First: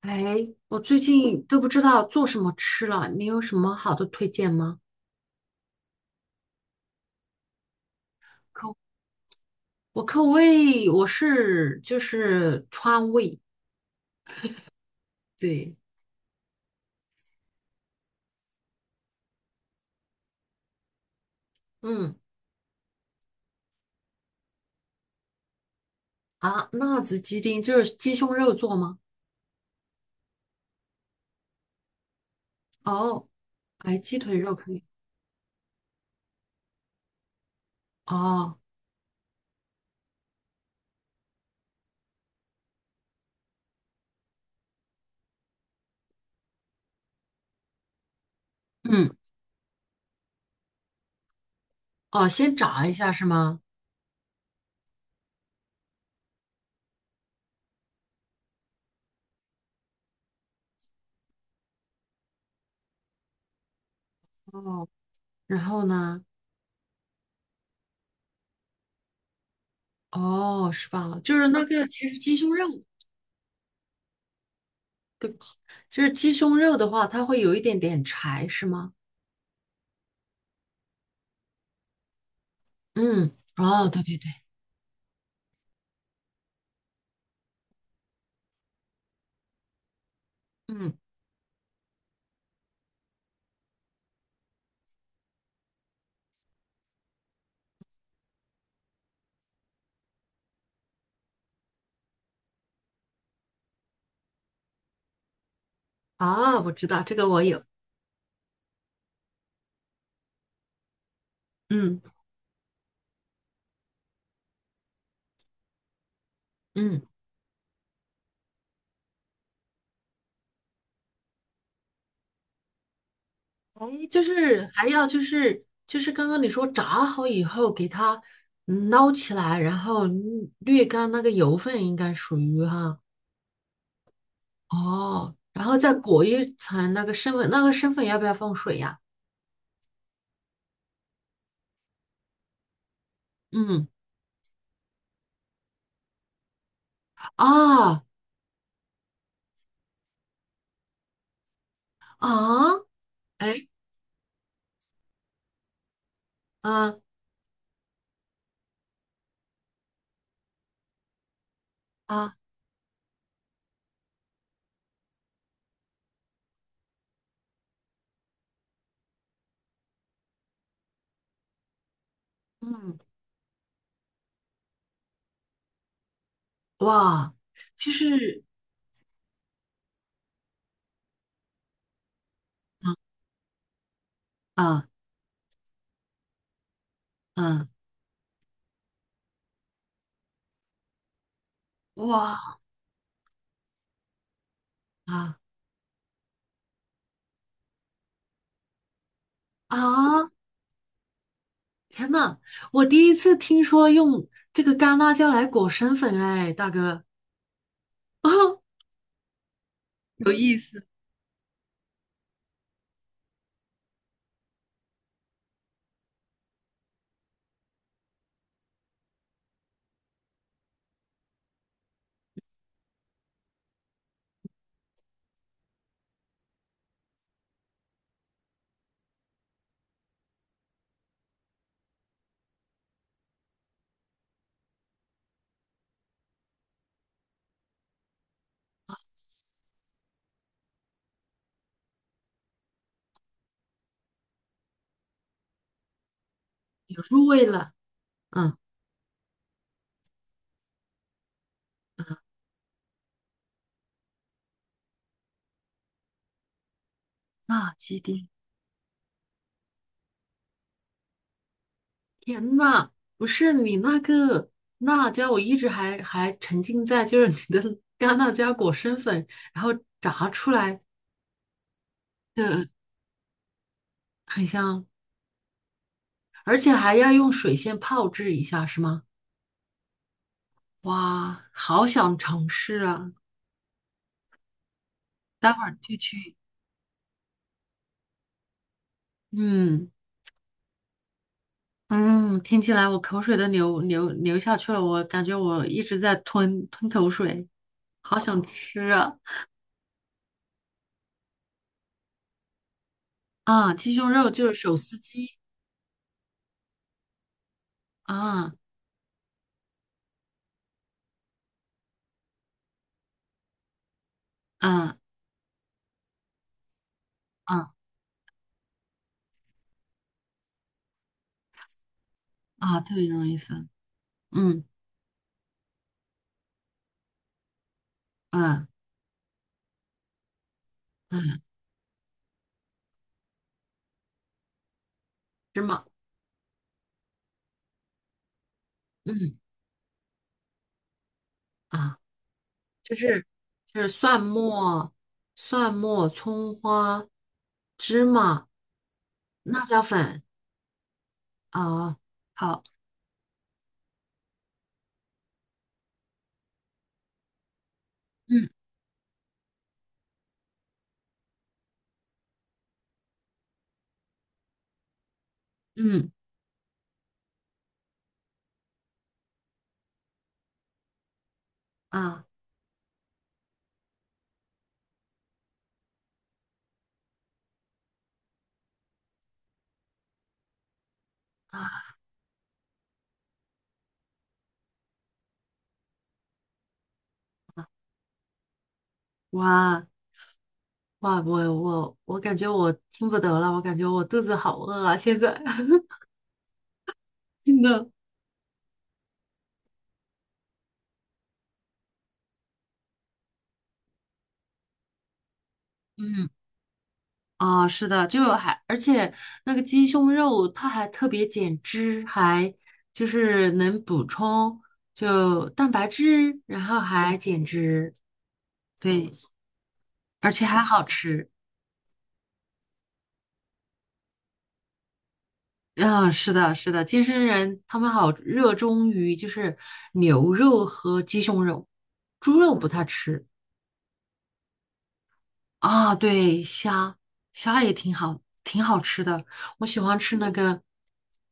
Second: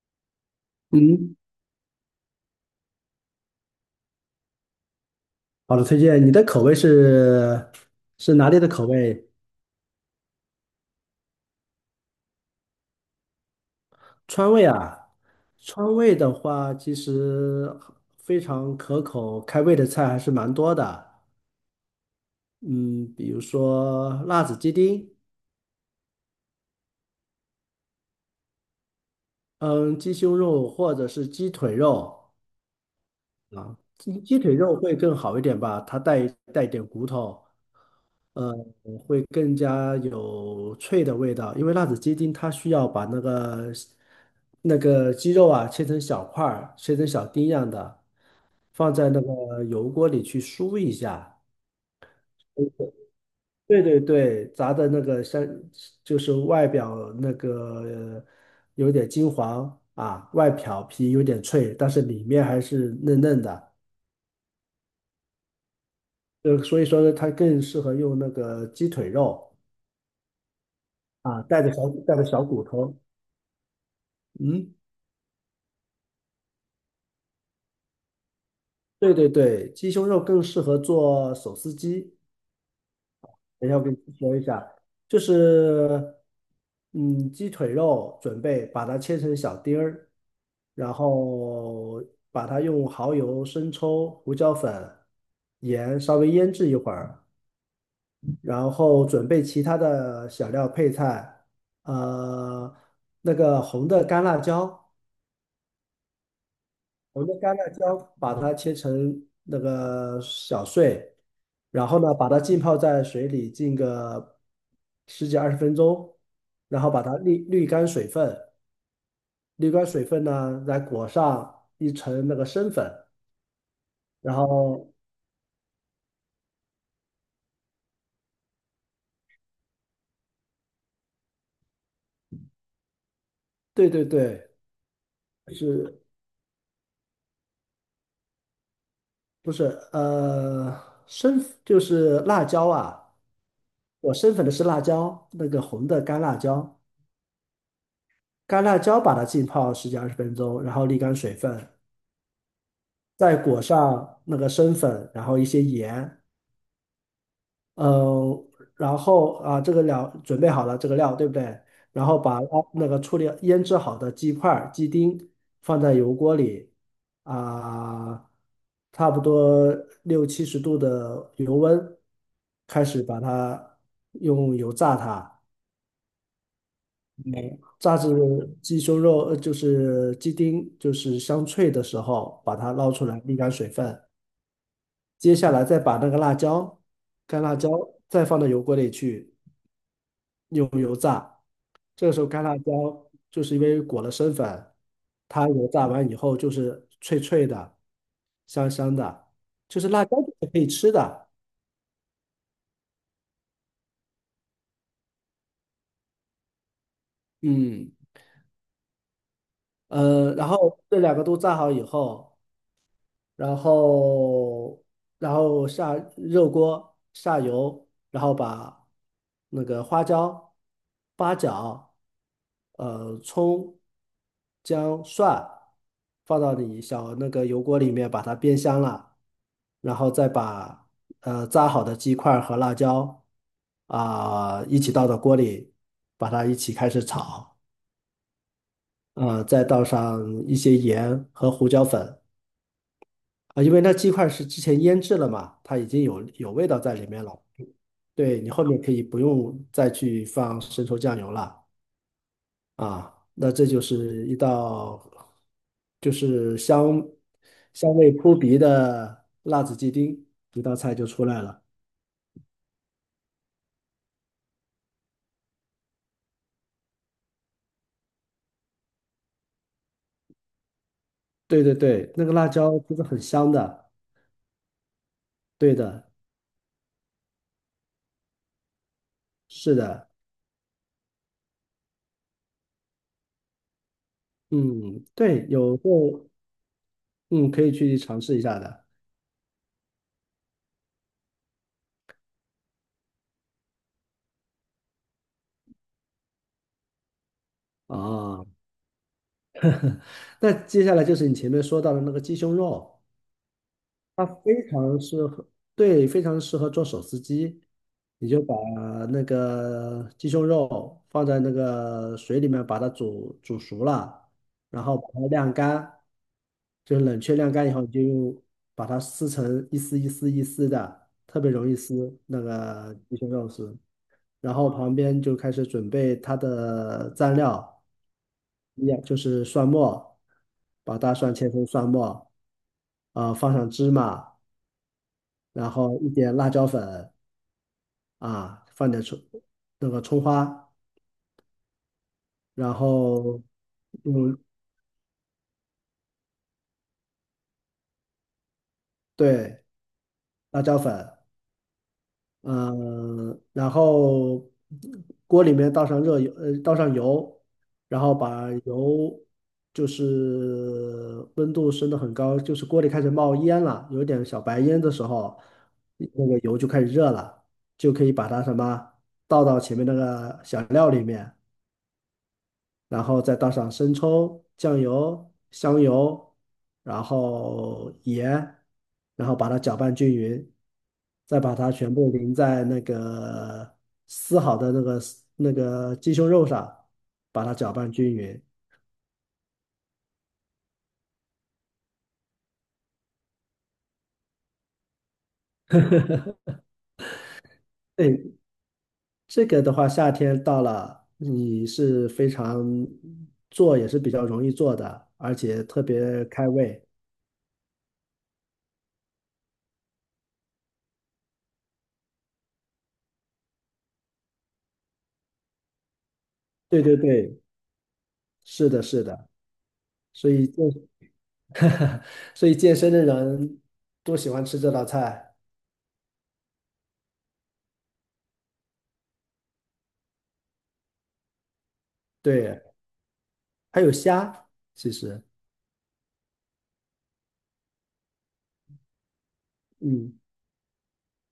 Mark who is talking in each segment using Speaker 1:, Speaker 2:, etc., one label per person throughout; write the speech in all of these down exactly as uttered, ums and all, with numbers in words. Speaker 1: 哎，我最
Speaker 2: 嗯，
Speaker 1: 近都不知道做什么吃了，你有什么好的推荐吗？
Speaker 2: 好的，推荐你的口味是是哪里的
Speaker 1: 口，
Speaker 2: 口味？
Speaker 1: 我口味我是就是川味。
Speaker 2: 川味啊，
Speaker 1: 对。
Speaker 2: 川味的话，其实非常可口，开胃的菜还是蛮多的。
Speaker 1: 嗯
Speaker 2: 嗯，比如说辣子鸡丁，
Speaker 1: 啊，辣子鸡丁就是鸡胸肉做吗？
Speaker 2: 嗯，鸡胸肉或者是鸡腿肉，
Speaker 1: 哦，
Speaker 2: 啊，
Speaker 1: 哎，鸡
Speaker 2: 鸡
Speaker 1: 腿
Speaker 2: 鸡
Speaker 1: 肉
Speaker 2: 腿
Speaker 1: 可
Speaker 2: 肉
Speaker 1: 以。
Speaker 2: 会更好一点吧，它带带点骨头，呃，
Speaker 1: 哦。
Speaker 2: 会更加有脆的味道。因为辣子鸡丁它需要把那个那个鸡肉啊切成小块儿，切成小丁样的，放
Speaker 1: 嗯。
Speaker 2: 在那个油锅里去酥一下。
Speaker 1: 哦，先
Speaker 2: 呃
Speaker 1: 炸一下是吗？
Speaker 2: 对对对，炸的那个像就是外表那个有点金黄啊，外表皮有点脆，但是里面还是嫩嫩的。
Speaker 1: 哦，然后呢？
Speaker 2: 呃，所以说呢，它更适合用那个鸡腿肉
Speaker 1: 哦，是吧？就
Speaker 2: 啊，
Speaker 1: 是
Speaker 2: 带
Speaker 1: 那
Speaker 2: 着
Speaker 1: 个，
Speaker 2: 小
Speaker 1: 其
Speaker 2: 带
Speaker 1: 实
Speaker 2: 着
Speaker 1: 鸡
Speaker 2: 小
Speaker 1: 胸
Speaker 2: 骨
Speaker 1: 肉，
Speaker 2: 头。嗯，
Speaker 1: 就是鸡胸肉的话，它会有一点点柴，是吗？
Speaker 2: 对对对，鸡胸肉更适合做手撕鸡。
Speaker 1: 嗯，
Speaker 2: 等一下我
Speaker 1: 哦，
Speaker 2: 给你
Speaker 1: 对对对。
Speaker 2: 说一下，就是嗯，鸡腿肉准备把它切成小丁儿，
Speaker 1: 嗯。
Speaker 2: 然后把它用蚝油、生抽、胡椒粉、盐稍微腌制一会儿，然后准备其他的小料配菜，呃，那个红的干辣椒。
Speaker 1: 啊，我知道这
Speaker 2: 我
Speaker 1: 个
Speaker 2: 们的
Speaker 1: 我
Speaker 2: 干
Speaker 1: 有。
Speaker 2: 辣椒把它切成那个小碎，然后
Speaker 1: 嗯
Speaker 2: 呢，把它浸泡在水里浸个十几二十分钟，然后
Speaker 1: 嗯。
Speaker 2: 把它沥沥干水分，沥干水分呢，再裹上一层那个生粉，
Speaker 1: 哎，就
Speaker 2: 然
Speaker 1: 是还
Speaker 2: 后
Speaker 1: 要就是就是刚刚你说炸好以后给它嗯捞起来，然后滤略干那个油分，应该属于哈。
Speaker 2: 对对对，
Speaker 1: 哦，然后再
Speaker 2: 是
Speaker 1: 裹一层那个生粉，那个生粉要不要放水呀？
Speaker 2: 不是呃生就是辣椒啊？
Speaker 1: 嗯。
Speaker 2: 我生粉的是辣椒，那个红的干辣椒，
Speaker 1: 啊。
Speaker 2: 干辣椒把它浸泡十几二十分钟，然后沥干水分。
Speaker 1: 啊，
Speaker 2: 再裹
Speaker 1: 哎。
Speaker 2: 上那个生粉，然后一些盐，
Speaker 1: 啊
Speaker 2: 嗯，然后啊，这个料准备好了，这个料对不对？然后
Speaker 1: 啊
Speaker 2: 把捞那个处理腌制好的鸡块儿、鸡丁放在油锅里，啊，差不多六七十度的油温，开
Speaker 1: 嗯
Speaker 2: 始把它用油炸它，
Speaker 1: 哇。
Speaker 2: 嗯
Speaker 1: 就
Speaker 2: 炸至
Speaker 1: 是。
Speaker 2: 鸡胸肉，呃，就是鸡丁就是香脆的时候，把它捞出
Speaker 1: 嗯
Speaker 2: 来沥干水分。
Speaker 1: 嗯
Speaker 2: 接下来再把那个辣椒，干辣
Speaker 1: 嗯
Speaker 2: 椒再放到油锅里去，用油炸。这个时候干辣
Speaker 1: 哇。
Speaker 2: 椒就是因为裹了生粉，
Speaker 1: 啊。
Speaker 2: 它油炸完以后就是脆脆的、香香的，就是辣椒就
Speaker 1: 啊，
Speaker 2: 是可以吃的。
Speaker 1: 天呐，我第一次听说用这个干辣椒来裹生粉。哎，大哥，
Speaker 2: 嗯，
Speaker 1: 有
Speaker 2: 呃，然
Speaker 1: 意
Speaker 2: 后
Speaker 1: 思。
Speaker 2: 这两个都炸好以后。然后然后下热锅下油，然后把那个花椒、八角、呃葱、姜、蒜放到你小那个油锅里面，把它煸香了，然后再把呃炸好的鸡块和辣椒啊、一起倒到锅里，把它一起开始炒，呃，再倒上一些盐和胡椒粉。啊，因为那鸡块是之前腌制了嘛，它已经有有味道在
Speaker 1: 有
Speaker 2: 里
Speaker 1: 入
Speaker 2: 面了。
Speaker 1: 味了。
Speaker 2: 对，你
Speaker 1: 嗯。
Speaker 2: 后面可以不用再去放生抽酱油了
Speaker 1: 嗯，
Speaker 2: 啊。那这就是一道就是香
Speaker 1: 辣
Speaker 2: 香
Speaker 1: 鸡
Speaker 2: 味
Speaker 1: 丁。
Speaker 2: 扑鼻的辣子鸡丁，一道菜就出来了。
Speaker 1: 天呐，不是你那个辣椒，我一直还还沉浸在就是你的干辣椒裹生粉，然后炸出来
Speaker 2: 对对对，那个辣
Speaker 1: 的
Speaker 2: 椒其实很香的。
Speaker 1: 很香。
Speaker 2: 对的，
Speaker 1: 而且还要用水先泡制一下，是吗？
Speaker 2: 是的，
Speaker 1: 哇，好想尝试啊！
Speaker 2: 嗯，对，
Speaker 1: 待会儿
Speaker 2: 有
Speaker 1: 就
Speaker 2: 空
Speaker 1: 去。
Speaker 2: 嗯可以去尝试一下的
Speaker 1: 嗯。嗯，听起来我口水都流流流下去了，我感觉我一直在吞吞口水。好想
Speaker 2: 啊。
Speaker 1: 吃啊！
Speaker 2: 那接下来就是你前面说到的那个鸡胸肉。
Speaker 1: 啊，鸡胸
Speaker 2: 它
Speaker 1: 肉就是
Speaker 2: 非
Speaker 1: 手撕
Speaker 2: 常适
Speaker 1: 鸡。
Speaker 2: 合，对，非常适合做手撕鸡。你就
Speaker 1: 啊。
Speaker 2: 把那个鸡胸肉放在那个水里面，把它煮煮熟了，然
Speaker 1: 啊
Speaker 2: 后把它晾干，就是冷却晾干
Speaker 1: 啊
Speaker 2: 以后，你就用把它撕成一丝一丝一丝的，特别容易撕那
Speaker 1: 啊，特
Speaker 2: 个
Speaker 1: 别
Speaker 2: 鸡
Speaker 1: 容
Speaker 2: 胸
Speaker 1: 易
Speaker 2: 肉
Speaker 1: 撕。
Speaker 2: 丝。然
Speaker 1: 嗯。
Speaker 2: 后旁边就开始准备它的蘸料，
Speaker 1: 嗯
Speaker 2: 一样就是蒜末，把大蒜
Speaker 1: 嗯，
Speaker 2: 切成蒜末，啊、放上芝麻。
Speaker 1: 芝
Speaker 2: 然
Speaker 1: 麻。
Speaker 2: 后一点辣椒粉啊，放点葱
Speaker 1: 嗯。
Speaker 2: 那个葱花，
Speaker 1: 啊，
Speaker 2: 然
Speaker 1: 就是
Speaker 2: 后
Speaker 1: 就是蒜
Speaker 2: 嗯，
Speaker 1: 末、蒜末、葱花、芝麻、
Speaker 2: 对
Speaker 1: 辣椒粉。
Speaker 2: 辣椒粉，
Speaker 1: 啊，好。
Speaker 2: 嗯、然后锅里面倒上热油，呃，倒上油，然后
Speaker 1: 嗯
Speaker 2: 把油就是温度升得很高，就是锅里开始冒烟了，有点小白烟的时候，
Speaker 1: 嗯
Speaker 2: 那个油就开始热了，就可以把它什么倒到前面那个小料里面。
Speaker 1: 啊
Speaker 2: 然后再倒上生抽、酱油、香油，然后盐，然后把它搅拌均匀，再把它
Speaker 1: 啊。
Speaker 2: 全部淋在那个撕好的那个那个鸡胸肉上，把它搅拌均匀。
Speaker 1: 哇。哇，我我我感觉我听不得了，我感觉我肚子好饿啊！现在 真的。
Speaker 2: 对，这个的话，夏天到了，你是非常做也是比较容易做的，而且特别
Speaker 1: 嗯。
Speaker 2: 开胃。
Speaker 1: 啊，是的，就还而且那个鸡胸肉它还特别减脂，还就是能补充就蛋白质，然后
Speaker 2: 对对
Speaker 1: 还
Speaker 2: 对，
Speaker 1: 减脂。
Speaker 2: 是的，是
Speaker 1: 对，
Speaker 2: 的，所
Speaker 1: 而且
Speaker 2: 以这
Speaker 1: 还好吃。
Speaker 2: 所以健身的人都喜欢吃这道菜。
Speaker 1: 嗯，是的，是的，健身人他们好热衷于就是牛肉和鸡胸肉，猪肉
Speaker 2: 对，
Speaker 1: 不太吃。
Speaker 2: 还有虾，其实，
Speaker 1: 啊，对，虾虾也挺好，挺好吃的。我喜欢
Speaker 2: 嗯，
Speaker 1: 吃那个，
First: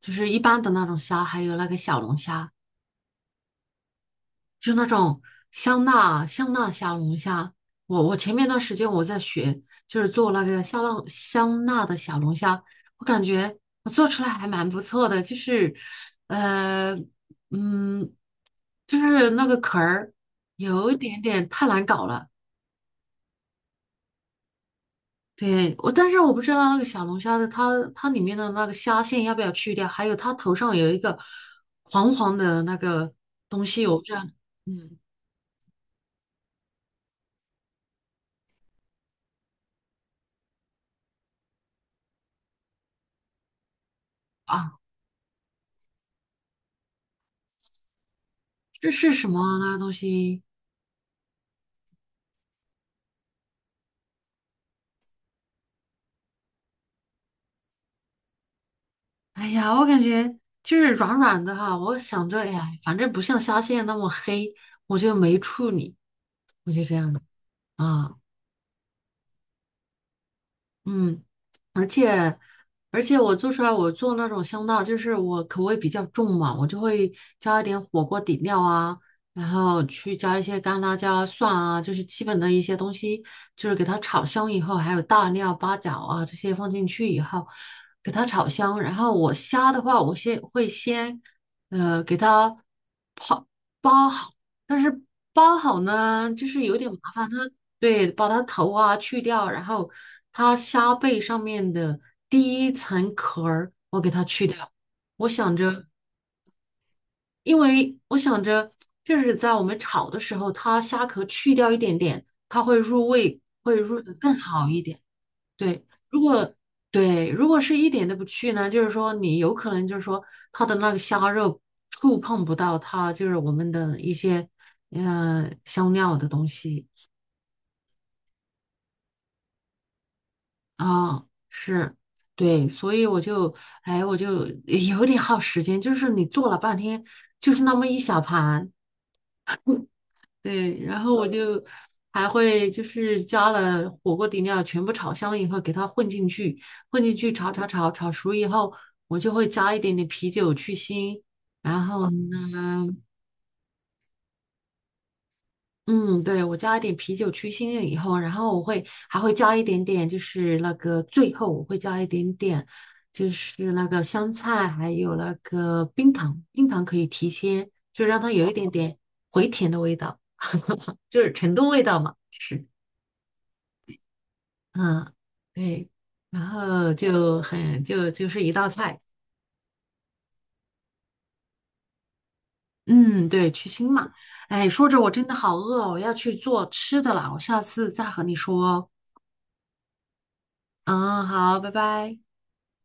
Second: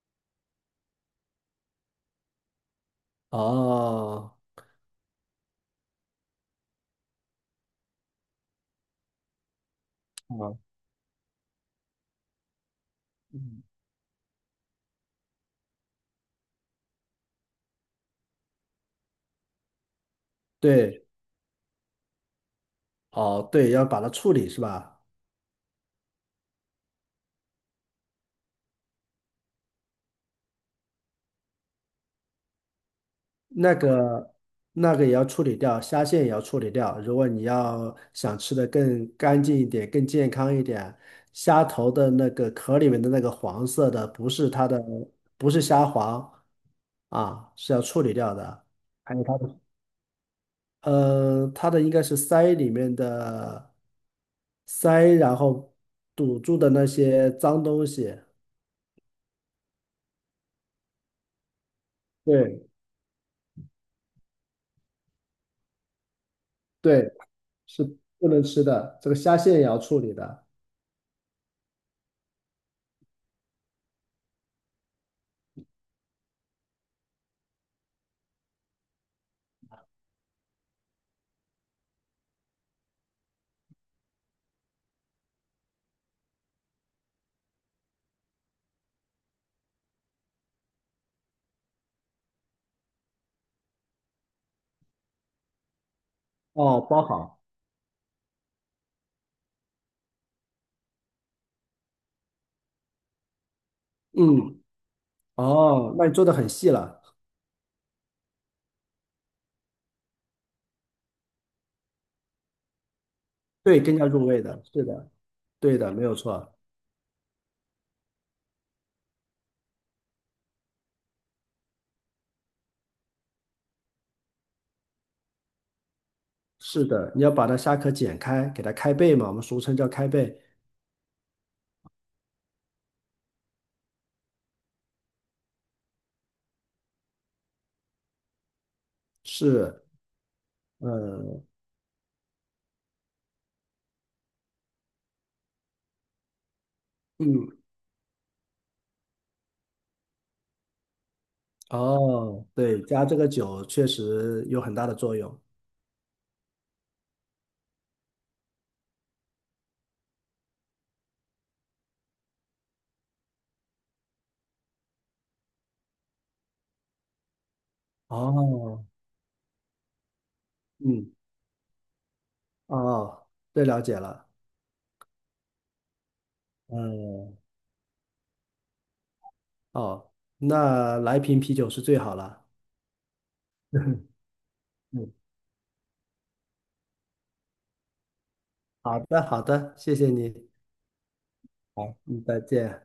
Speaker 1: 就是一般的那种虾，还有那个小龙虾，
Speaker 2: 哦，
Speaker 1: 就是那种香辣香辣小龙虾。我我前面段时间我在学，就是做那
Speaker 2: 哦，
Speaker 1: 个香辣香辣的小龙虾。我感觉
Speaker 2: 嗯，
Speaker 1: 我做出来还蛮不错的，就是呃嗯，就是那个壳儿有一
Speaker 2: 对，
Speaker 1: 点点太难搞了。
Speaker 2: 哦，对，要把它处理是吧？
Speaker 1: 对，我但是我不知道那个小龙虾的它它里面的那个虾线要不要去掉，还有它头上有一个黄黄的那个东
Speaker 2: 那
Speaker 1: 西，我不知道。
Speaker 2: 个那
Speaker 1: 嗯。
Speaker 2: 个也要处理掉，虾线也要处理掉。如果你要想吃的更干净一点、更健康一点，虾头的那个壳里面的那个黄色的，不是它
Speaker 1: 啊，
Speaker 2: 的，不是虾黄啊，是要处理掉的。
Speaker 1: 这是
Speaker 2: 还有
Speaker 1: 什
Speaker 2: 它
Speaker 1: 么啊
Speaker 2: 的
Speaker 1: 那个东西？
Speaker 2: 呃，它的应该是鳃里面的鳃，然后堵住的那些脏东西。
Speaker 1: 哎呀，我感觉就是软软的哈，我想着，哎呀，
Speaker 2: 对
Speaker 1: 反正不像虾线那么黑，我就没处理，我就这
Speaker 2: 对，
Speaker 1: 样的。
Speaker 2: 是
Speaker 1: 啊。
Speaker 2: 不能吃的。这个虾线也要处理的。
Speaker 1: 嗯。而且而且我做出来，我做那种香辣，就是我口味比较重嘛，我就会加一点火锅底料啊，然后去加一些干辣椒、蒜啊，就是基本的一些东西，就是给它炒香以后，还有大料、八角啊这些放进去以后，给它炒香。然后我虾的话，我先会先呃给它。包好，但是包好呢，就是有
Speaker 2: 哦，
Speaker 1: 点麻
Speaker 2: 包
Speaker 1: 烦。它
Speaker 2: 好。
Speaker 1: 对，把它头啊去掉，然后它虾背上面的第一层壳儿，我给它去
Speaker 2: 嗯，
Speaker 1: 掉。我想着，
Speaker 2: 哦，那你做的很细了。
Speaker 1: 因为我想着，就是在我们炒的时候，它虾壳去掉一点点，它会入味，会
Speaker 2: 对，更
Speaker 1: 入
Speaker 2: 加
Speaker 1: 得
Speaker 2: 入
Speaker 1: 更
Speaker 2: 味的。
Speaker 1: 好一
Speaker 2: 是
Speaker 1: 点。
Speaker 2: 的，对
Speaker 1: 对，
Speaker 2: 的，没有
Speaker 1: 如果
Speaker 2: 错。
Speaker 1: 对，如果是一点都不去呢，就是说你有可能就是说它的那个虾肉触碰不到它，就是我们的一些呃香料的东
Speaker 2: 是
Speaker 1: 西。
Speaker 2: 的，你要把它虾壳剪开，给它开背嘛，我们俗称叫开背。
Speaker 1: 啊，是，对，所以我就哎我就 有点耗时间，就是你做了半天，就是那么一小盘。
Speaker 2: 是，
Speaker 1: 对，然后我
Speaker 2: 呃，
Speaker 1: 就还会就是加了火锅底料，全部炒香以后给它混进去，混进去炒
Speaker 2: 嗯，
Speaker 1: 炒炒炒熟以后，我就会加一点点啤酒去腥。然后
Speaker 2: 哦，对，
Speaker 1: 呢，
Speaker 2: 加这个酒确实有很大的作用。
Speaker 1: 嗯，对，我加一点啤酒去腥了以后，然后我会还会加一点点，就是那个最后我会加一点点，就是那个香菜，还有那个冰糖，冰糖可以提鲜，就让它有一点
Speaker 2: 哦，
Speaker 1: 点回甜的味道，
Speaker 2: 嗯。
Speaker 1: 就是成都味道嘛，就是。
Speaker 2: 哦，这了解了。
Speaker 1: 嗯，对，然后
Speaker 2: 嗯，
Speaker 1: 就很就就是一道菜。
Speaker 2: 哦，那来瓶啤酒是最好了。
Speaker 1: 嗯，对，去腥嘛。哎，说着我
Speaker 2: 嗯，
Speaker 1: 真的好饿哦，我要去做吃的了，我下次再和你说哦。
Speaker 2: 好的，好的，谢谢你。
Speaker 1: 嗯，好，拜
Speaker 2: 好，
Speaker 1: 拜。
Speaker 2: 嗯，再见。